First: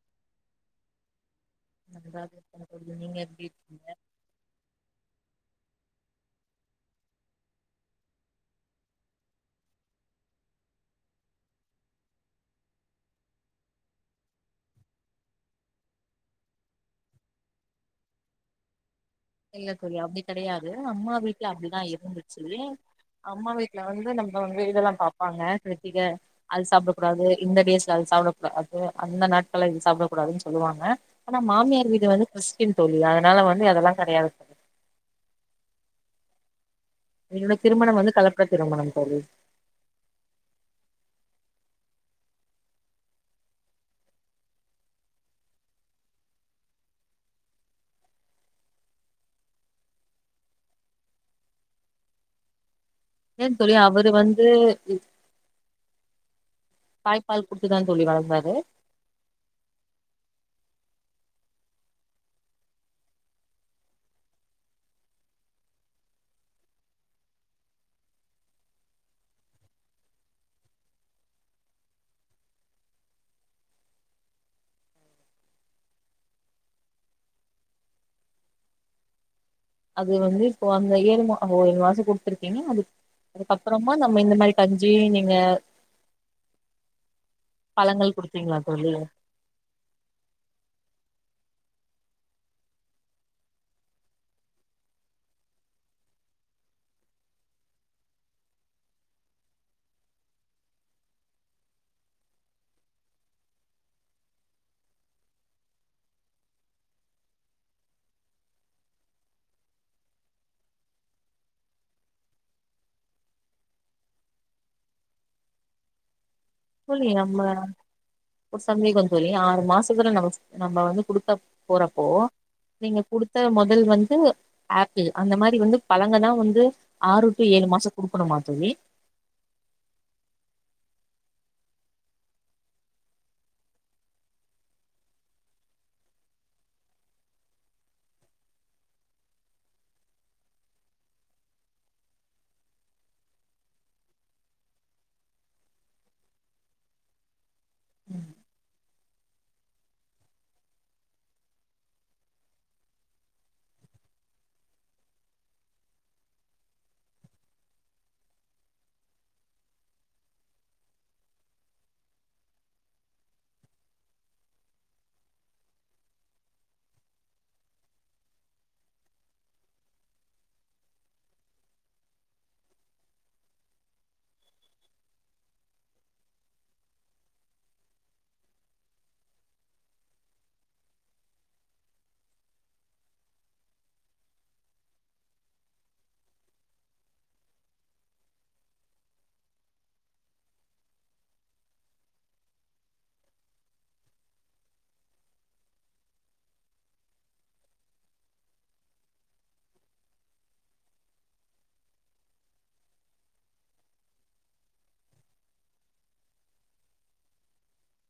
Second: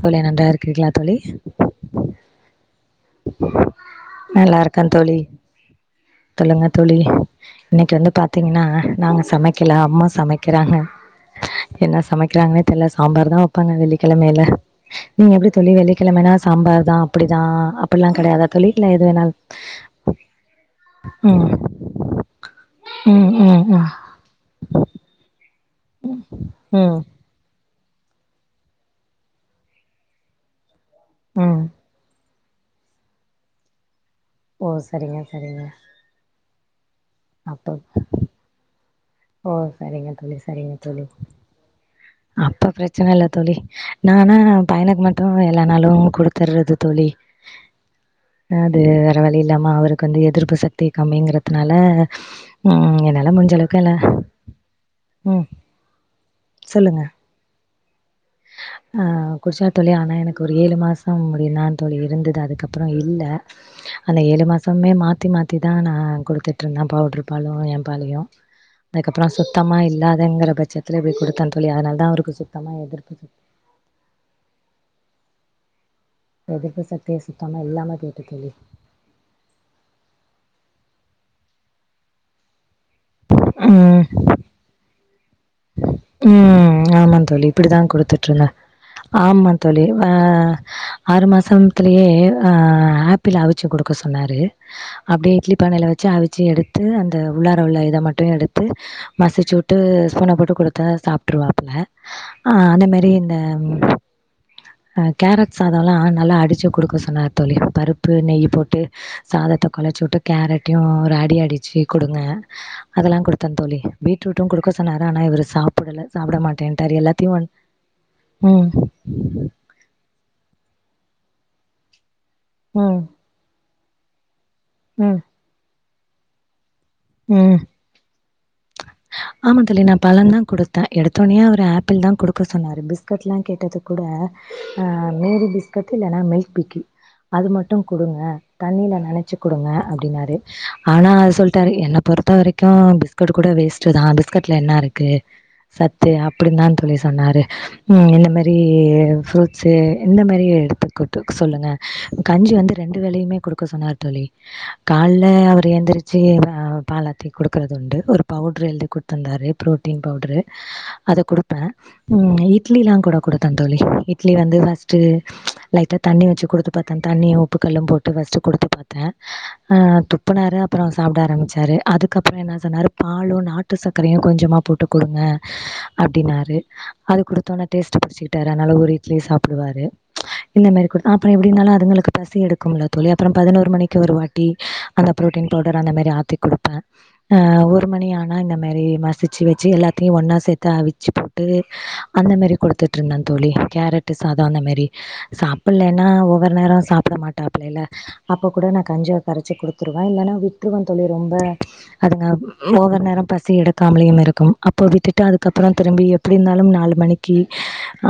தோழி நன்றா இருக்கீற்களா தோழி [inaudible] எப்டி இருக்கீங்க நல்லாருக்கன் தோழி சொல்லுங்கத் தோழி இன்னக்கி வந்து பாத்தீங்கின்னா நாங்க சமக்கில அம்மா சமக்கிறாங்க என்னா சமக்கிறாங்கன்னே தெர்ல சாம்பார் தான் வப்பாங்க வெள்ளிக்கெழமையில நீங்க எப்டி தோழி வெள்ளிக்கிழமனா சாம்பார் தான் அப்புடிதான் அப் பெல்லா கெடையாது தோழி இல்ல இல்ல தோழி அப்டி கெடையாது அம்மா வீட்ல ம் அப்டிதான் இருந்துச்சி ம் அம்மா ம் வீட்ல ம் வந்து நம்ம வந்து இதெல்லாம் பாப்பாங்க கிருத்திக அது சாப்டக் ம் கூடாது இந்த டேஸ் அது சாப்டக்க கூடாது அந்த நாட்களா இது சாப்டக் கூடாதுன்னு சொல்லுவாங்க ஆனா ம் மாமியார் வீடு வந்து ஸ்கின் தோழி அதனால வந்து அதெல்லா கெடயாது ஓ சரிங்க சரிங்க என்னுட அப்போ திருமணம் வந்து கலப்பு திருமணம் தோழி ஓ சரிங்க தோழி சரிங்க தோழி அப்ப ப்ரெச்சன இல்ல தோழி நானா பையனுக் மட்டு எல்லா நாளு குடுத்தர்றது தோழி அ அது வேற வழி இல்லாம அவருக்கு வந்து எதிர்ப்பு சக்தி கம்மிங்கறதுனால ம் என்னால ஏன் முடிஞ்சலவ்க் தோழி அவரு வந்து தாய்ப்பால் குடுத் துதா அ குடிச்சா தோழி ஆனா எனக்கு ஒரு ஏழு மாஸ் ம் [unintelligible] தோழி இருந்தது அதுக்கப்பறோ இல்ல அந்த ஏழு மாசமே மாத்தி மாத்தி தா நா குடுத்துட்ருந்தே பவுட்ரு பாலு எ பாலையு அதுக்கப்றோ சுத்தமா இல்லாதங்கிற பச்சத்துல இப்டி குடுத்த தோழி அதனால தா அவருக்கு சுத்தமா எதிர்ப் எதிர்ப்பு சத்தியே சுத்தமா இல்லாம போய்ட்டு தோழி அது வந்து இப்போ அந்த ஏழு அ [unintelligible] மாச குடுத்துருக்கீங்க அது அதுக்கப்பறமா நம்ம ம். இந்த மாரி கஞ் ஞி நீங்க ம் ஆமா தோழி இப்படிதான் பழங்கள் குடுத்துட்டு இருங்க குடுத்தீங்களா தோழி ஆமா தோழி ஆ ஆறு மாசம் இத்துலயே ஆப்பிள் அவிச்சு கொடுக்க சொன்னாரு அப்படியே இட்லி பானையில வச்சு அவிச்சு எடுத்து அந்த உள்ளார உள்ள இதை மட்டும் எடுத்து மசிச்சு விட்டு ஸ்பூனை போட்டு கொடு தா சாப்ட்டுருவாப்புல அந்த மாரி இந்த கேரட் சாதம்ல்லாம் நல்லா அடிச்சு கொடுக்க சொன்னார் தோழி பருப்பு நெய் போட்டு சாதத்தை கொலைச்சி விட்டு கேரட்டையும் ஒரு அடி அடிச்சு கொடுங்க அதெல்லாம் கொடுத்தேன் தோழி பீட்ரூட்டும் கொடுக்க சொன்னாரு ஆனா இவரு சாப் புடல சாப்ட மாட் தோழி நம்ம ஒரு சந்தேகம் தோழி ஆறு மாசத்துல நமம நம்ம வந்து குடுத்தா போறப்போ நீங்க ம். குடுத்த முத ல் வந்து ஆப்பிள் ம். அந்த மாரி வந்து பழங்கதான் வந்து ஆறு டு ம் ஏழு மாசோ குடுக்கணுமா தோழி ஆமா தோழி நான் பழ தான் கொடுத்தேன் எடுத்து தொனே ஒரு ஆப்பிள் தான் கொடுக்க சொன்னாரு பிஸ்கட்லாம் கேட்டது கூட ஆ மேரி பிஸ்கட் இல்லனா மில்க் பிக்கி அது மட்டும் கொடுங்க தண்ணியில நினச்சி கொடுங்க அப்படின்னாரு ஆனால் அது சொல்லிட்டாரு என்னை பொறுத்த வரைக்கும் பிஸ்கட் கூட வேஸ்ட் தான் பிஸ்கட்ல என்ன இருக்கு சத்து அப்படின்னு தான் தோழி சொன்னாரு இந்த மாரி ஃப்ரூட்ஸ்சு இந்த மாரி எடுத்துட்டு சொல்லுங்க கஞ்சி வந்து ரெண்டு வேலையுமே கொடுக்க சொன்னாரு தோழி காலல அவர் எந்திரிச்சு பாலாத்தி கொடுக்கறது உண்டு ஒரு பவுட்ரு எழுதி கொடுத்தத்துந்தாரு ப்ரோட்டீன் பவுட்ரு அதை கொடுப்பேன் இட்லிலாம் கூட கொடுத்தேன் தோழி இட்லி வந்து ஃபர்ஸ்ட்டு லைட்டாக தண்ணி வச்சு கொடுத்து பார்த்தேன் தண்ணி உப்புக்கல்லும் போட்டு ஃபர்ஸ்ட்டு கொடுத்து பார்த்தேன் துப்புனாார் அப்புறம் சாப்பிட ஆரம்பி நாட்டு சக்கரையு கொஞ்சமா போட்டு குடுங்க அப்டின்னாரு அது குடுத்தோனே டேஸ்ட்டு புடிச்சுக்கிட்டாரு அதனால ஒரு இட்லி சாப்டுவாரு இந்த மாரி குடுத் அப்புறோ எப்டி இருந்தாலு அதுங்களுக்கு பசி எடுக்கும்ல தோழி அப்புறோ பதினோரு மணிக்கு ஒரு வாட்டி கொடுப்பே ஆ ஒரு மணி ஆனா இந்த மாரி மசிச்சு வச்சு எல்லாத்தையும் ஒன்னா சேர்த்து அவச்சு போட்டு அந்த மாரி கொடுத்துட்டு இருந்தேன் தோழி கேரட்டு சாதம் அந்த மாரி சாப்டலன்னா ஒவ்வொரு நேரம் சாப்ட மாட்டாப்ல ல அப்ப கூட நான் கஞ்சா கரைச்சி கொடுத்துவேன் இல்லைனா விட்டுருவன் தோழி ரொம்ப அதுங்க ஒவ்வொரு நேரம் பசி எடுக்காமலும் இருக்கும் அப்போ விட்டுட்டு அதுக்கப்புறம் திரும்பி எப்படி இருந்தாலும் நாலு மணிக்கு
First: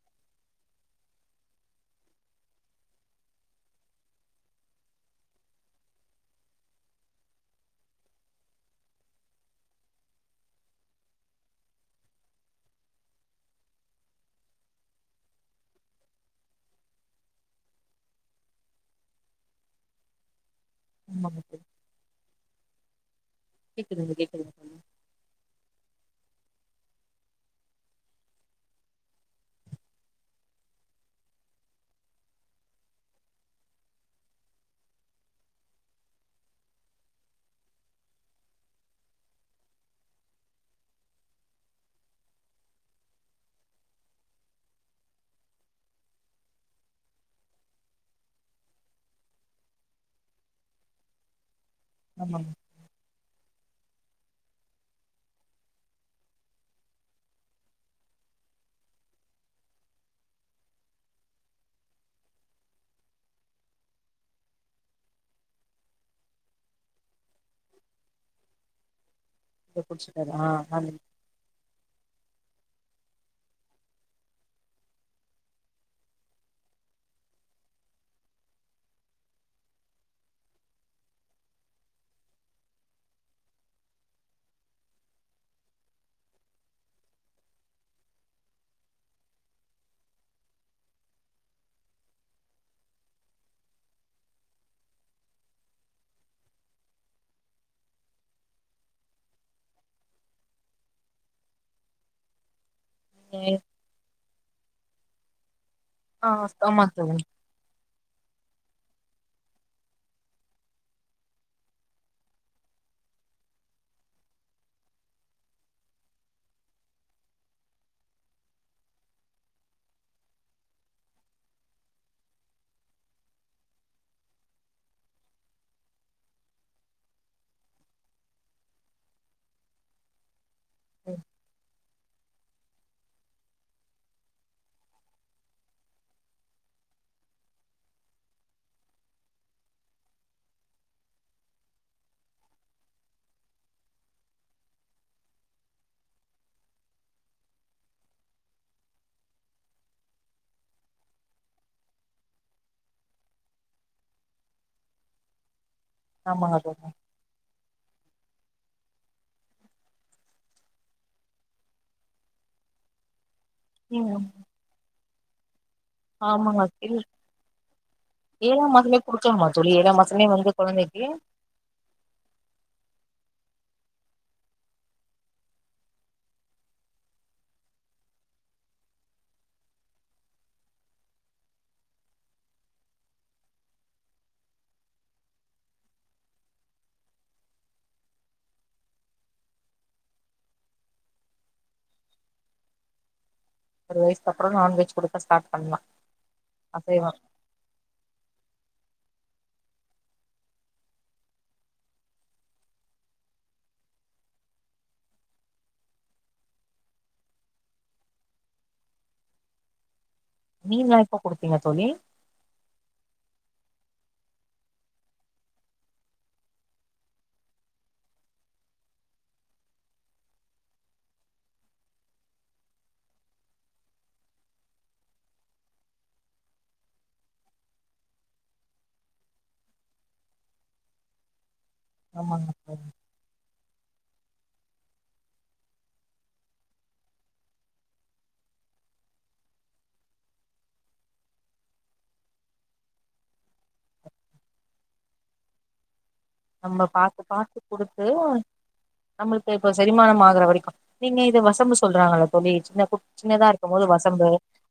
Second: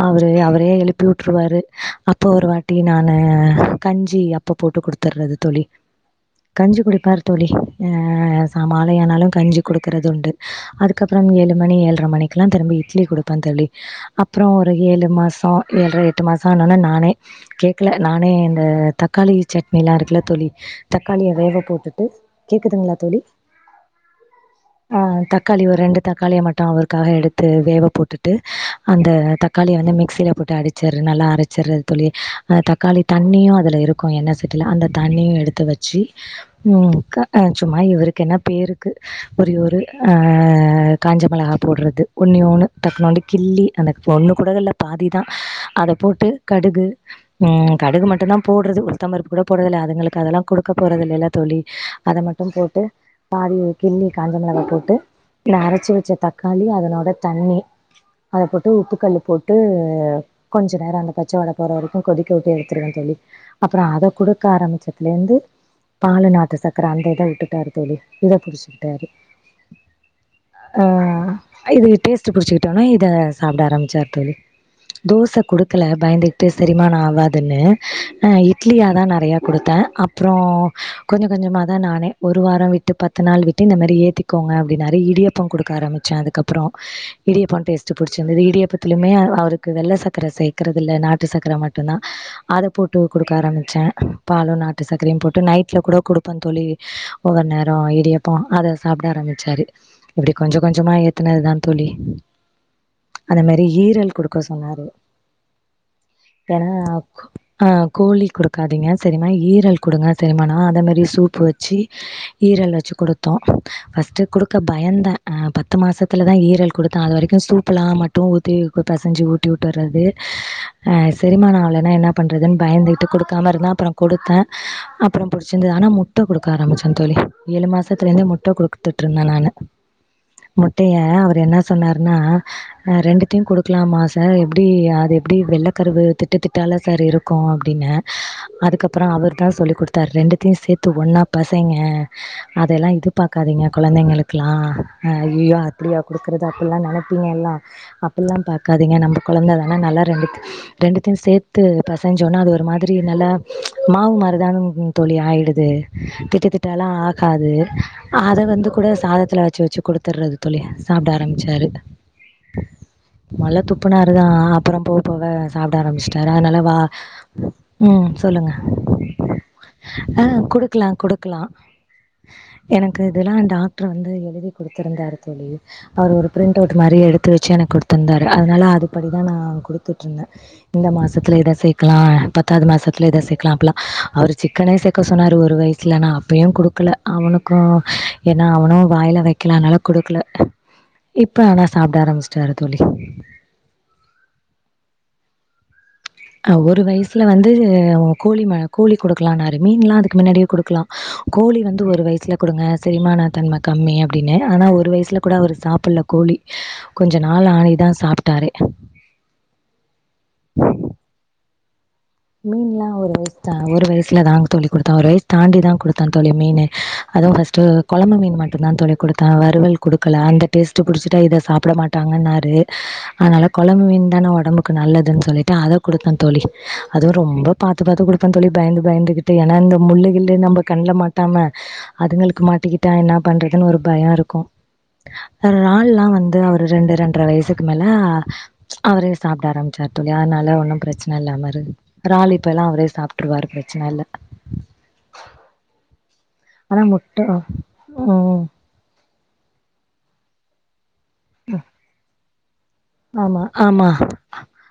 அவரு அவரே எழுப்பி விட்டுருவாரு அப்போ ஒரு வாட்டி நான கஞ்சி அப்ப போட்டு குடுத்துடுறது தோழி கஞ்சி குடிப்பாரு தோளிி ச மாலைையானாலும் கஞ்சி கொடுக்குறது உண்டு அதுக்கப்புறம் ஏழு மணி ஏழரை மணிக்கலாம் திரும்பி இட்லி கொடுப்பேன் தோழி அப்புறம் ஒரு ஏழு மாசம் ஏழரை எட்டு மாசம் ஆனோன்னா நானே கேட்கல நானே இந்த தக்காளி சட்னிலாம் இருக்கல தோழி தக்காளிய ஆமாங்க வேக தோழி போட்டுட்டு கேக்குதுங்களா தோழி கேக்குதுங்க கேக்குதுங்க தோழி ஆ தக்காளி ஒரு ரெண்டு தக்காளியா மட்டும் வட்டம் அவரூக்காக எடுத்து வேவை போட்டுட்டு அந்த தக்காளியை வந்து மிக்சியில் போட்டு அடிச்சடு நல்லா அரைச்சடுது தோழி அந்த தக்காளி தண்ணியும் அதில் இருக்கும் என்ண்ணெய் சட்டியில் அந்த தண்ணியும் எடுத்து வச்சு ம் சும்மா இவருக்கு என்ன பேருக்கு ஒரிய ஒரு ஆ காஞ்ச மிளகா போட்றது ஒண்ணே ஒண்ணு டக்குனுோண்டு கிலள்ளி அந்த ஒண்ணு கூட இல்லை பாதி தான் அதை போட்டு கடுகு ம் கடுகு மட்டும்ந்தான் போடுறது உளு்தம்பருப்பு கூட போடுறதில்லை அதுங்களுக்கு அதெல்லாம் கொடுக்க போகறத இல்லைல்ல தோழி அதை ஆமாங்க மட்டும் போட்டு பாதி கிள்ளி காஞ்ச மிளக போட்டு இந்த அரைச்சி வச்ச தக்காளி அதனோட தண்ணி அதை போட்டு உப்புக்கல்லு போட்டு கொஞ்ச நேரம் அந்த பச்சை வாடை போற வரைக்கும் கொதிக்க விட்டூ எடுத்துருவேு தோழி அப்புறம் அதை கொடுக்க ஆரம்பிச்சத்துல இருந்துபால நாட்டு ச கிராந்த இதான் விட்டுட்டாரு தோழி இதை புிடிச்சுக்கிட்டாரு இத குடிச்சிட்டாரு ஆ நல்லது ஆ இது டேஸ்ட் சாிட ஆச்சோசான் ந அ கொஞ்ச ந ஒரு வட்டு ப ஏடியம்டு ஆம்டியம் பச்சது இடியப்ப வெள்ள சரை சர்கட்டு சான் ப ச ந அப்ப தோழி ஒவ்வொரு நேரம் இடியப்ப அதை சாப்பிட ஆரம்பிச்சாரு இப்படி கொஞ்சம் கொஞ்சமா ஏத்துனதுதான் தோழி அந்த ஏ மாரி ஈரல் கொடுக்க சொன்னாரு ஆ ஏன்னா ஆமா தோழி ஆ கோழி கொடுக்க இருக்காதீங்க சரிமா ஈரல் கொடுங்க சரி நா அதே மாரி சூப்பு வச்சு ஈரல் வச்சு கொடுத்தோம் ஃபர்ஸ்ட்டு கொடுக்க பயந்தேன் பத்து மாசத்தில் தான் ஈரல் கொடுத்தேன் அது வரைக்கும் சூப்புெலாம் மட்டும் ஊத்தி பசைஞ்சு ஊட்டி விட்டுர்றது செரிமாநம் ஆவளன்னா என்ன பண்ணுறதுன்னு பயந்துக்கிட்டு கொடுக்காம இருந்தால் அப்புறம் கொடுத்தேன் அப்புறம் புடிச்சிருந்தது ஆனா மு முட்டை கொடுக்க ஆரம்பிச்சேன் ட்ட குடுக்க ஆரம்மிச்சன் தோழி ஏழு மாசத்துல இருந்து முட்டை கொடுத்துட்டு இருந்தேன் நான் முட்டய அவர் என்ன சொன்னார் ஆ ரெண்டுத்தையும் கொடுக்கலாமா சார் எப்டி அது எப்டி வெள்ள கருவு திட்டுத்திட்டால சார் இருக்கும் அப்டினேன் அதுக்கப்றம் அவர் தான் சொல்லி் கொடுத்தாரு ரெண்டுத்தையும் சேத்து ஒன்னா பெசைங்க அதெல்லாம் இது பாக்காதீங்க கொழந்தைங்களுக்கெல்லாம் அய்யய்யோ அப்டியா கொடுக்றது அப்ட்ல்லாம் நெனப்பீங்க எல்லாம் அப்ட்ல்லாம் பாக்காதீங்க நம்ம கொழந்த தானா நல்லா ரெண்டு ரெண்டுத்தையும் சேத்து பெசைஞ்சோனா அது ஒரு மாதிரி நல்லா மாவு மாரிதான தோழி ஆயிடுது து ஆமாங்க திட்டுத்திட்டெல்லா தோழி ஆகாது அத வந்து கூட சாதத்துல வச்சு வச்சு குடுத்தறற்து தோழி சாப்ட ஆரம்ரச்சாரு மொல்ல துப்புனாருதா ம் அப்பறோ போ போல சாப்ட ஆரம்ச்சிட்டாரு அதனால ஆமாங்க வா இல் உம் சொல்லுங்க ஏழாம் மாசமே குடுக்கலாமா தோழி ஏழாம் ஆ மாசமே வந்து குடுக்கலா கொழந்தைக்கு குடுக்கலா எனக்கு அதுலா டாக்டரு வந்து எழுதி குடுத்திருந்தாரு தோழி அவரு ஒரு ப்ரிண்ட்டவுட் மாரி எடுத்து வச்சு எனக்கு குடுத்திருந்தாரு அதனால அதுபடிதா நா குடுத்துட்டு இருந்தே இந்த மாசத்துல இத சேக்கலா பத்தாவது மாசத்துல இத சேக்கலா அப்ட்ல்லா அவரு சிக்கனே சேக்க சொ சொன்னாரு ஒரு வயசுல நா அப்பயு குடுக்கல அவனுக்கு ஏன்னா அவனு வாயில வக்கலனால குடுக்கல இப்ப ஆனா சாப்ட ஆரம்ச்சட்டாரு தோழி ஒரு வயசுக்கு அப்றோ நான்வெஜ் குடுக்க ஸ்டார்ட் பண்ணலா ஆ ஒரு வயசுல வந்து கோழி ம கோழி குடுக்கலாம்னாரு மீன் எல்லா அதுக்கு முன்னடியே குடுக்கலா கோழி வந்து ஒரு வயசுல குடுங்க செரிமான தன்மை கம்மி அப்டின்னு ஆனா ஒரு வயசுல கூட அவ்ரு சாப்ட்ல கோழி கொஞ்ச நாள் ஆயிதா சாப்ட்டாரு மீன்லா எப்ப குடுத்தீங்க தோழி மீன்ல்லா ஒரு வயசு தா ஒரு வயசுலதா தோழி குடுத்தே ஒரு வயசு தாண்டிதா குடுத்தே தோழி மீனு அதுவும் ஃபர்ஸ்ட் கொழம்பு மீனு மட்டும் தா தோழி குடுத்தே வறுவல் குடுக்கல அந்த டேஸ்ட் புடிச்ட்டா இத சாப்ட மாட்டாங்கன்னாரு அதனால கொழம்பு மீனு தான ஒடம்புக்கு நல்லதுன்னு சொல்லிட்டு அத குடுத்தே தோழி அதுவும் ரொம்ப பாத்து பாத்து குடுப்ப தோழி பயந்து பயந்துகிட்டு ஏன்னா இந்த முல்லுகில்லு நம்ம கண்ல மாட்டாம அதுங்களுக்கு ஆமாங்க மாட்டிக்கிட்டா என்ன பண்றதுன்னு ஒரு பயம் இருக் கு ரால்லா வந்து அவுரு ரெண்டு ரெண்டரை வயசுக்கு மேல அவரே சாப்ட ஆரம்பிச்சாரு தோழி அதனால ஒன்னு ப்ரச்சன இல்லாம ராலுப்ப எல்லா அவ்ரே சாப்ட்டுருவாரு ப்ரச்சன இல்ல ஆனா நம்ம பாத்து முட்டை பாத்து குடுத்து ம். நம்மளுக்கு இப்ப செரிமானம் ஆகுற வரைக்கி நீங்க இது வசம்பு சொல்றாங்கள [unintelligible] ஆமா ஆமா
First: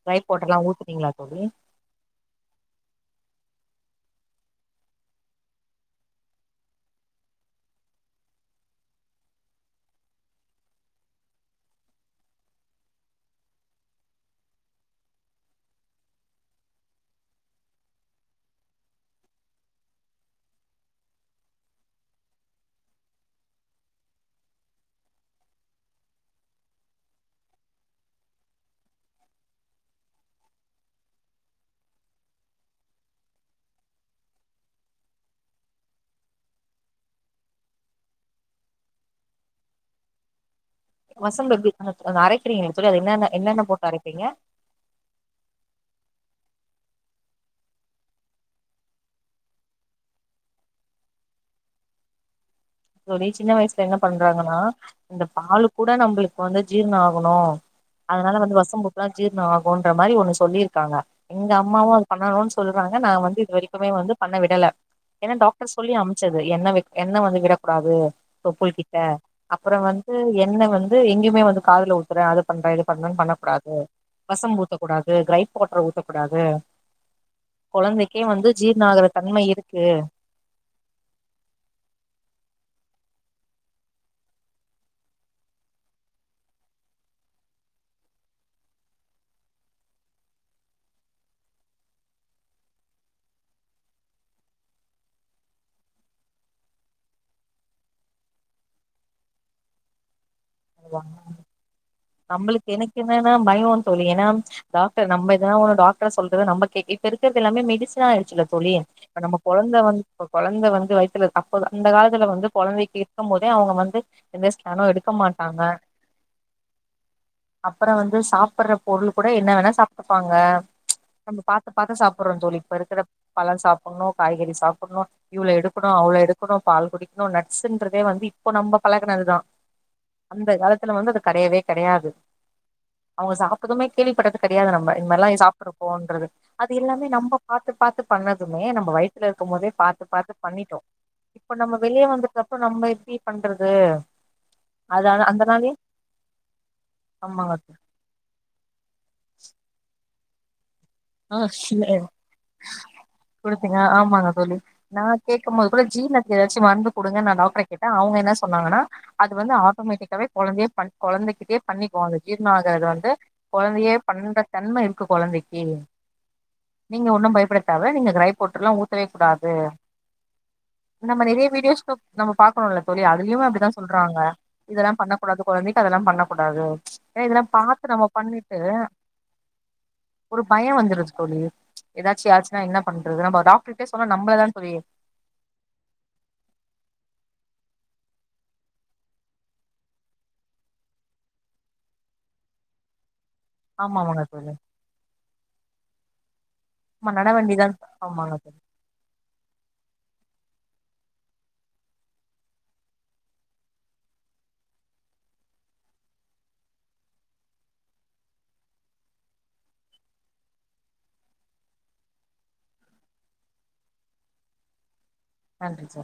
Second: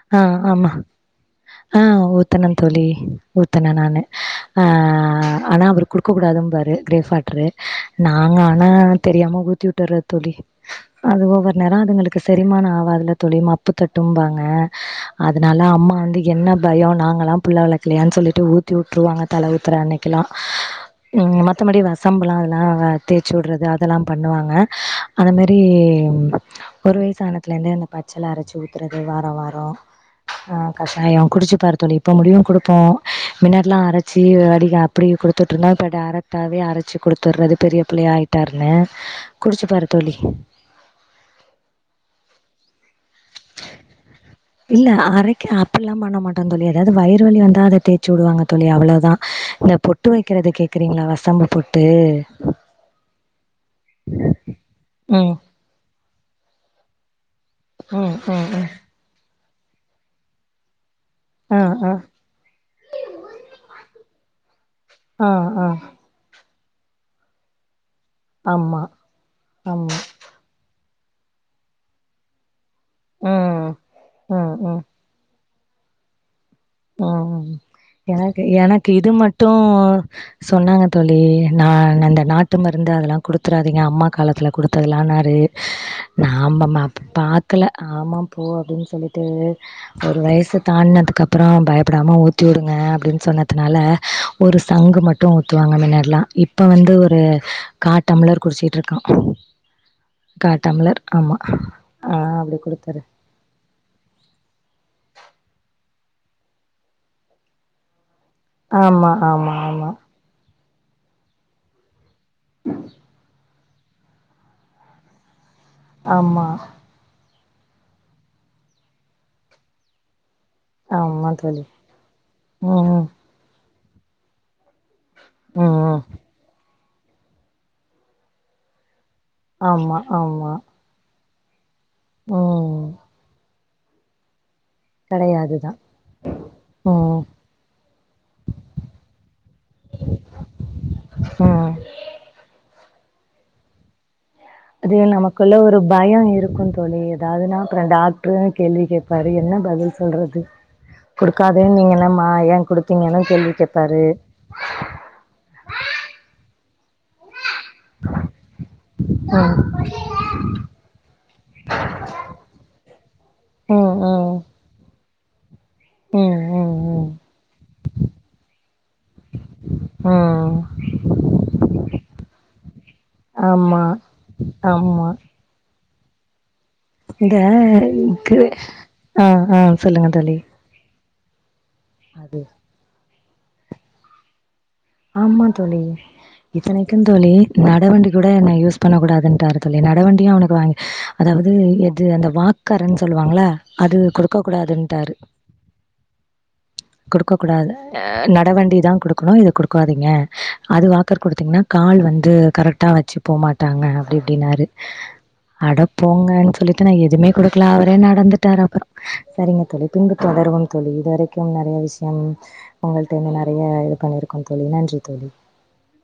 ட்ரை ஆஹ் போட்டெல்லா ஆமா ஊத்துனீங்களா தோழி ஆஹ் ஊத்துனேன் தோழி ஊத்துனேன் நானு ஆ ஆனா அவரு குடுக்க கூடாதும்பாரு க்ரேப் வாட்டரு நாங்க ஆனா தெரியாம ஊத்தி வுட்ரது தோழி அது ஒவ்வொரு நேரம் அதுங்களுக்கு செரிமானம் ஆகாது இல்ல தோழி. மப்புதட்டும்பாங்க அதுனால அம்மா வந்து என்ன பயம் நாங்கலாம் பிள்ள வளக்கலயானு சொல்லிட்டு ஊத்தி வுட்டுருவாங்க தல ஊத்துரன்னைக்கலாம் மத்தபடி வசம்பெல்லாம் அதெல்லாம் தேச்சு வுட்றது அதெல்லாம் பண்ணுவாங்க அந்த மாரிஒரு வயசானதுலருந்து பச்சல அரச்சு ஊத்துறது வாரவாரம் ஆஹ் கஷாயம் குடுச்சு பாருத்தோழி இப்பமுடியும் குடுப்போம் பின்னாடில்லாம் அரச்சு அடி அப்படி குடுத்துட்டு இருந்தோம் இப்ப டேரக்ட்டாவே அரச்சு குடுத்துடுறது பெரிய பிள்ளையா ஆயிட்டாருல குடுச்சு பாருத்தோழி வசம்பு எப்படி இருக்கும் அது அரக்கிறீங்கன்னே தோழி எப்படி என்னென்ன என்னென்ன போட்டு அரப்பீங்க எல்லாம் பண்ண மாட்டோம் தோழி ஏதாவது வயிறு வழி வந்தா அத தேச்சுவுடுவாங்க தோழி அவ்ளவுதான் இந்த பொட்டு வக்கிறது கேக்குறீங்களா வசம்பு பொட்டு தோழி சின்ன வயசுல என்ன பண்றாங்கன்னா இந்த ம் பாலு கூட நம்மளுக்கு அப்ப வந்து ஜீரணமாகும் ஆகணும் ம் அதனால ம் வந்து ம் வசம்புக்கெல்லாம் ஜீரணம் ஆகுன்ற மாரி ஒண்ணு சொல்லிருக்காங்க எங்க ஆ ஆ அம்மாவும் அது பண்ணணும்னு சொல்லுவாங்க நா வந்து இது வரைக்குமே வந்து பண்ண விடல ஆ ஏன்னா ஆ டாக்டர் சொல்லி அம்ச்சது என்ன என்ன வந்து விடம் அப்பவே தொப்புள் ஆமா கிட்ட அப்புற ஆமா வந்து எண்ணெ வந் எங்குமே வந்து காதுல ஊத்துறே அத பண்ற இதுக் வந்து [unintelligible] ம் பண்ணக்கூடாது ம் வசபூத்தக்கூடாது கிரைப் [unintelligible] ஊத்தப்பிடாது உஹம் எனக்கு ஜீர்ண எனக்கு ஆகுற இது தன்மை மட்டு இருக்கு சொன்னாங்க தோழி நா அந்த நாட் ட்டு மருந்து அதெல்லா குடுத்துராதீங்க அம்மா காலத்துல குடுத்ததால்லானாரு ந ம ம அப் பாக்கல ஆமா போ அப்டின்னு சொல்லிட்டு ஒரு வயசு தாண்டினதுக்கு அப்புற அப்றோ பயப்டாம ஊத்தி வுடுங்க அப்டினு சொன்னதுனால ஒரு சங்கு மட்டு ஊத்துவாங்க மின்னடிலா இப்ப வந்து ஒரு காட்டம்லர் குடிச் சீட்டு இருக்கா கா டம்ளர் ஆமா ஆ அப்டி நம்மளுக்கு எனக்கு குடுத்தாரு என்னன்னா பயம்னு தோழி ஏன்னா டாக்டர் நம்ம எதா ஒரு டாக் சொல்றது நமக் கே இப்ப இருக்கிறது எல்லாமே மெடிசனா இரு [unintelligible] தோழி ஆமா நம்ம ஆமா கொழந்தை ஆமா வந் கொழந்தை வந் வைத்துள்ளது அப்போது அந்த காலத் இதுல வந்து கொழந்தைக்கு இருக்கும்போதே அவங் வந்த து எந்த ஸ்கேனு எடுக்க மாட் ஆமா அப்புற வந்து சாப்பிடுற பொருள் கூட என்ன வேணா சாப்டுப்பாங்க ஆமா நம்ம தோழி பாத்து பாத்து சாப்புட்ரோ தோழி இப்ப ம் இருக்கிற ம். பழம் சாப் உன்னு காய்கறி சாப்பிட்ணு இவ்ளோ ம் எடுக்கணு ம் அவ்ளோ எடுக்கணு பால் குடிக்னோ நட்ஸ்ன்றதே வந்து இப்போ நம்ம பல ஆமா அந்த ஆமா காலத்துல வந்த அது கடையவே கிடையாது ம் அவங்க சாப் அதுமே கேள்வி படறது கெடயாது நம்ம இந் மாரி எல்லா கெடையாதுதா சாப்பிடறப்போங்கறது அது இல்லாம ம் நம்ம பாத்து பாத்து பண்ணதுமே நம்ம வயித்துல இருக்கும் போதே பாத்து பாத்து பண்ணிட்டோ ம் நம்ம வெளியில வந்ததுக்கப்புற நம்ம. நீ பண்றது அது அந்த நமக்குள்ள நாளே ஒரு பயோ இருக்கு தோழி ஆமாங்க ஏதாவதுன்னா அப்புறோ டாக்டரு கேள்வி கேப்பாரு என்ன பதில் சொ ல்றது ஆஹ் [unintelligible] குடுத்தீங்கன்னு கேள்வி குடுத்தீங்க கேப்பாரு ஆமாங்க தோழி நா கேக்கும்போது கூட ஜீரணத்துக்கு ஏதாச்சு மருந் குடுங்க நா டாக்டரே கேட்ட அவங்க என்ன சொன்னாங்கன்னா அது வந்து ம் ஆட்டோமேட்டிக்காவே கொழந்தயே பண் கொழந்தைகிட்டேயே பண்ணிக்கு அது ஜீர்ணோ ஆகிறது வந்து கொழந்தையே ம் ம் பண்ற தன்ம இருக் கு கொழந்தைக்கு ம் ம் நீங்க ம் ஒண்ணு பயப்படுத்தாத நீங்க கிரைப் வாட்டர்லா ஊத்தவே கூடாது ம் நம்ம நெறைய வீடியோஸ் நம்ம பாக்கரோலே தோழி அதுலயமே அப்டிதா ஆமா சொல்றாங்க இதெல்லா ஆமா பண்ணக்கூடாது குழந்தைக்கு அதெல்லா பண்ணக்கூடாது ஏன்னா இந்த இதெல்லா பாத்து நம்ம க்கு பண்ணிட்டு ஆ ஆ சொல்லுங்க தோழி ஒரு [unintelligible] தோழி எதாச்சு அது ஆச்சுன்னா என்ன பண்ணு அத நம்ம டாக்டர்ட்டே சொன்ன நம்மள தா தோழி ஆமா தோழி இத்தனைக்கு தோழி நடவண்டி கூட என்ன யூஸ் பண்ண கூடாதுன்ட்டாரு தோழி நடவண்டியு அவனுக்கு வாங்கி அதாவது எது அந்த வாக்காருனு சொல் சொல்லுவாங்களா அது ஆமாமாங்க கொடுக்க தோழி கூடாதுட்டாரு ஆமா நட கொடுக்க கூடாது வண்டிதான் ஆமாங்க தோழி நடவண்டி தா கொடுக்கணு இதை கொடுக் ஏ அது வாக்கர் குடுத்தீங்கன்னா கால் வந்து கரெட்டா வெச்சு போமாட்டாங்க அப்டி இப்டின்னாரு அடப்போங்கன்னு சொல்லிட்டு நா எதுவுமே கொடுக்கல அவரே நடந்துட்டரு அப்றோ சரிங்க தோழி பின்பு தொடருவோ தோழி இது வரைக்கு நெறய விஷியோ உங்களிட்ட இருந்து நெறய இது பண்ணிருக் கை தோழி நன்றி தோழி நன்றி தோழி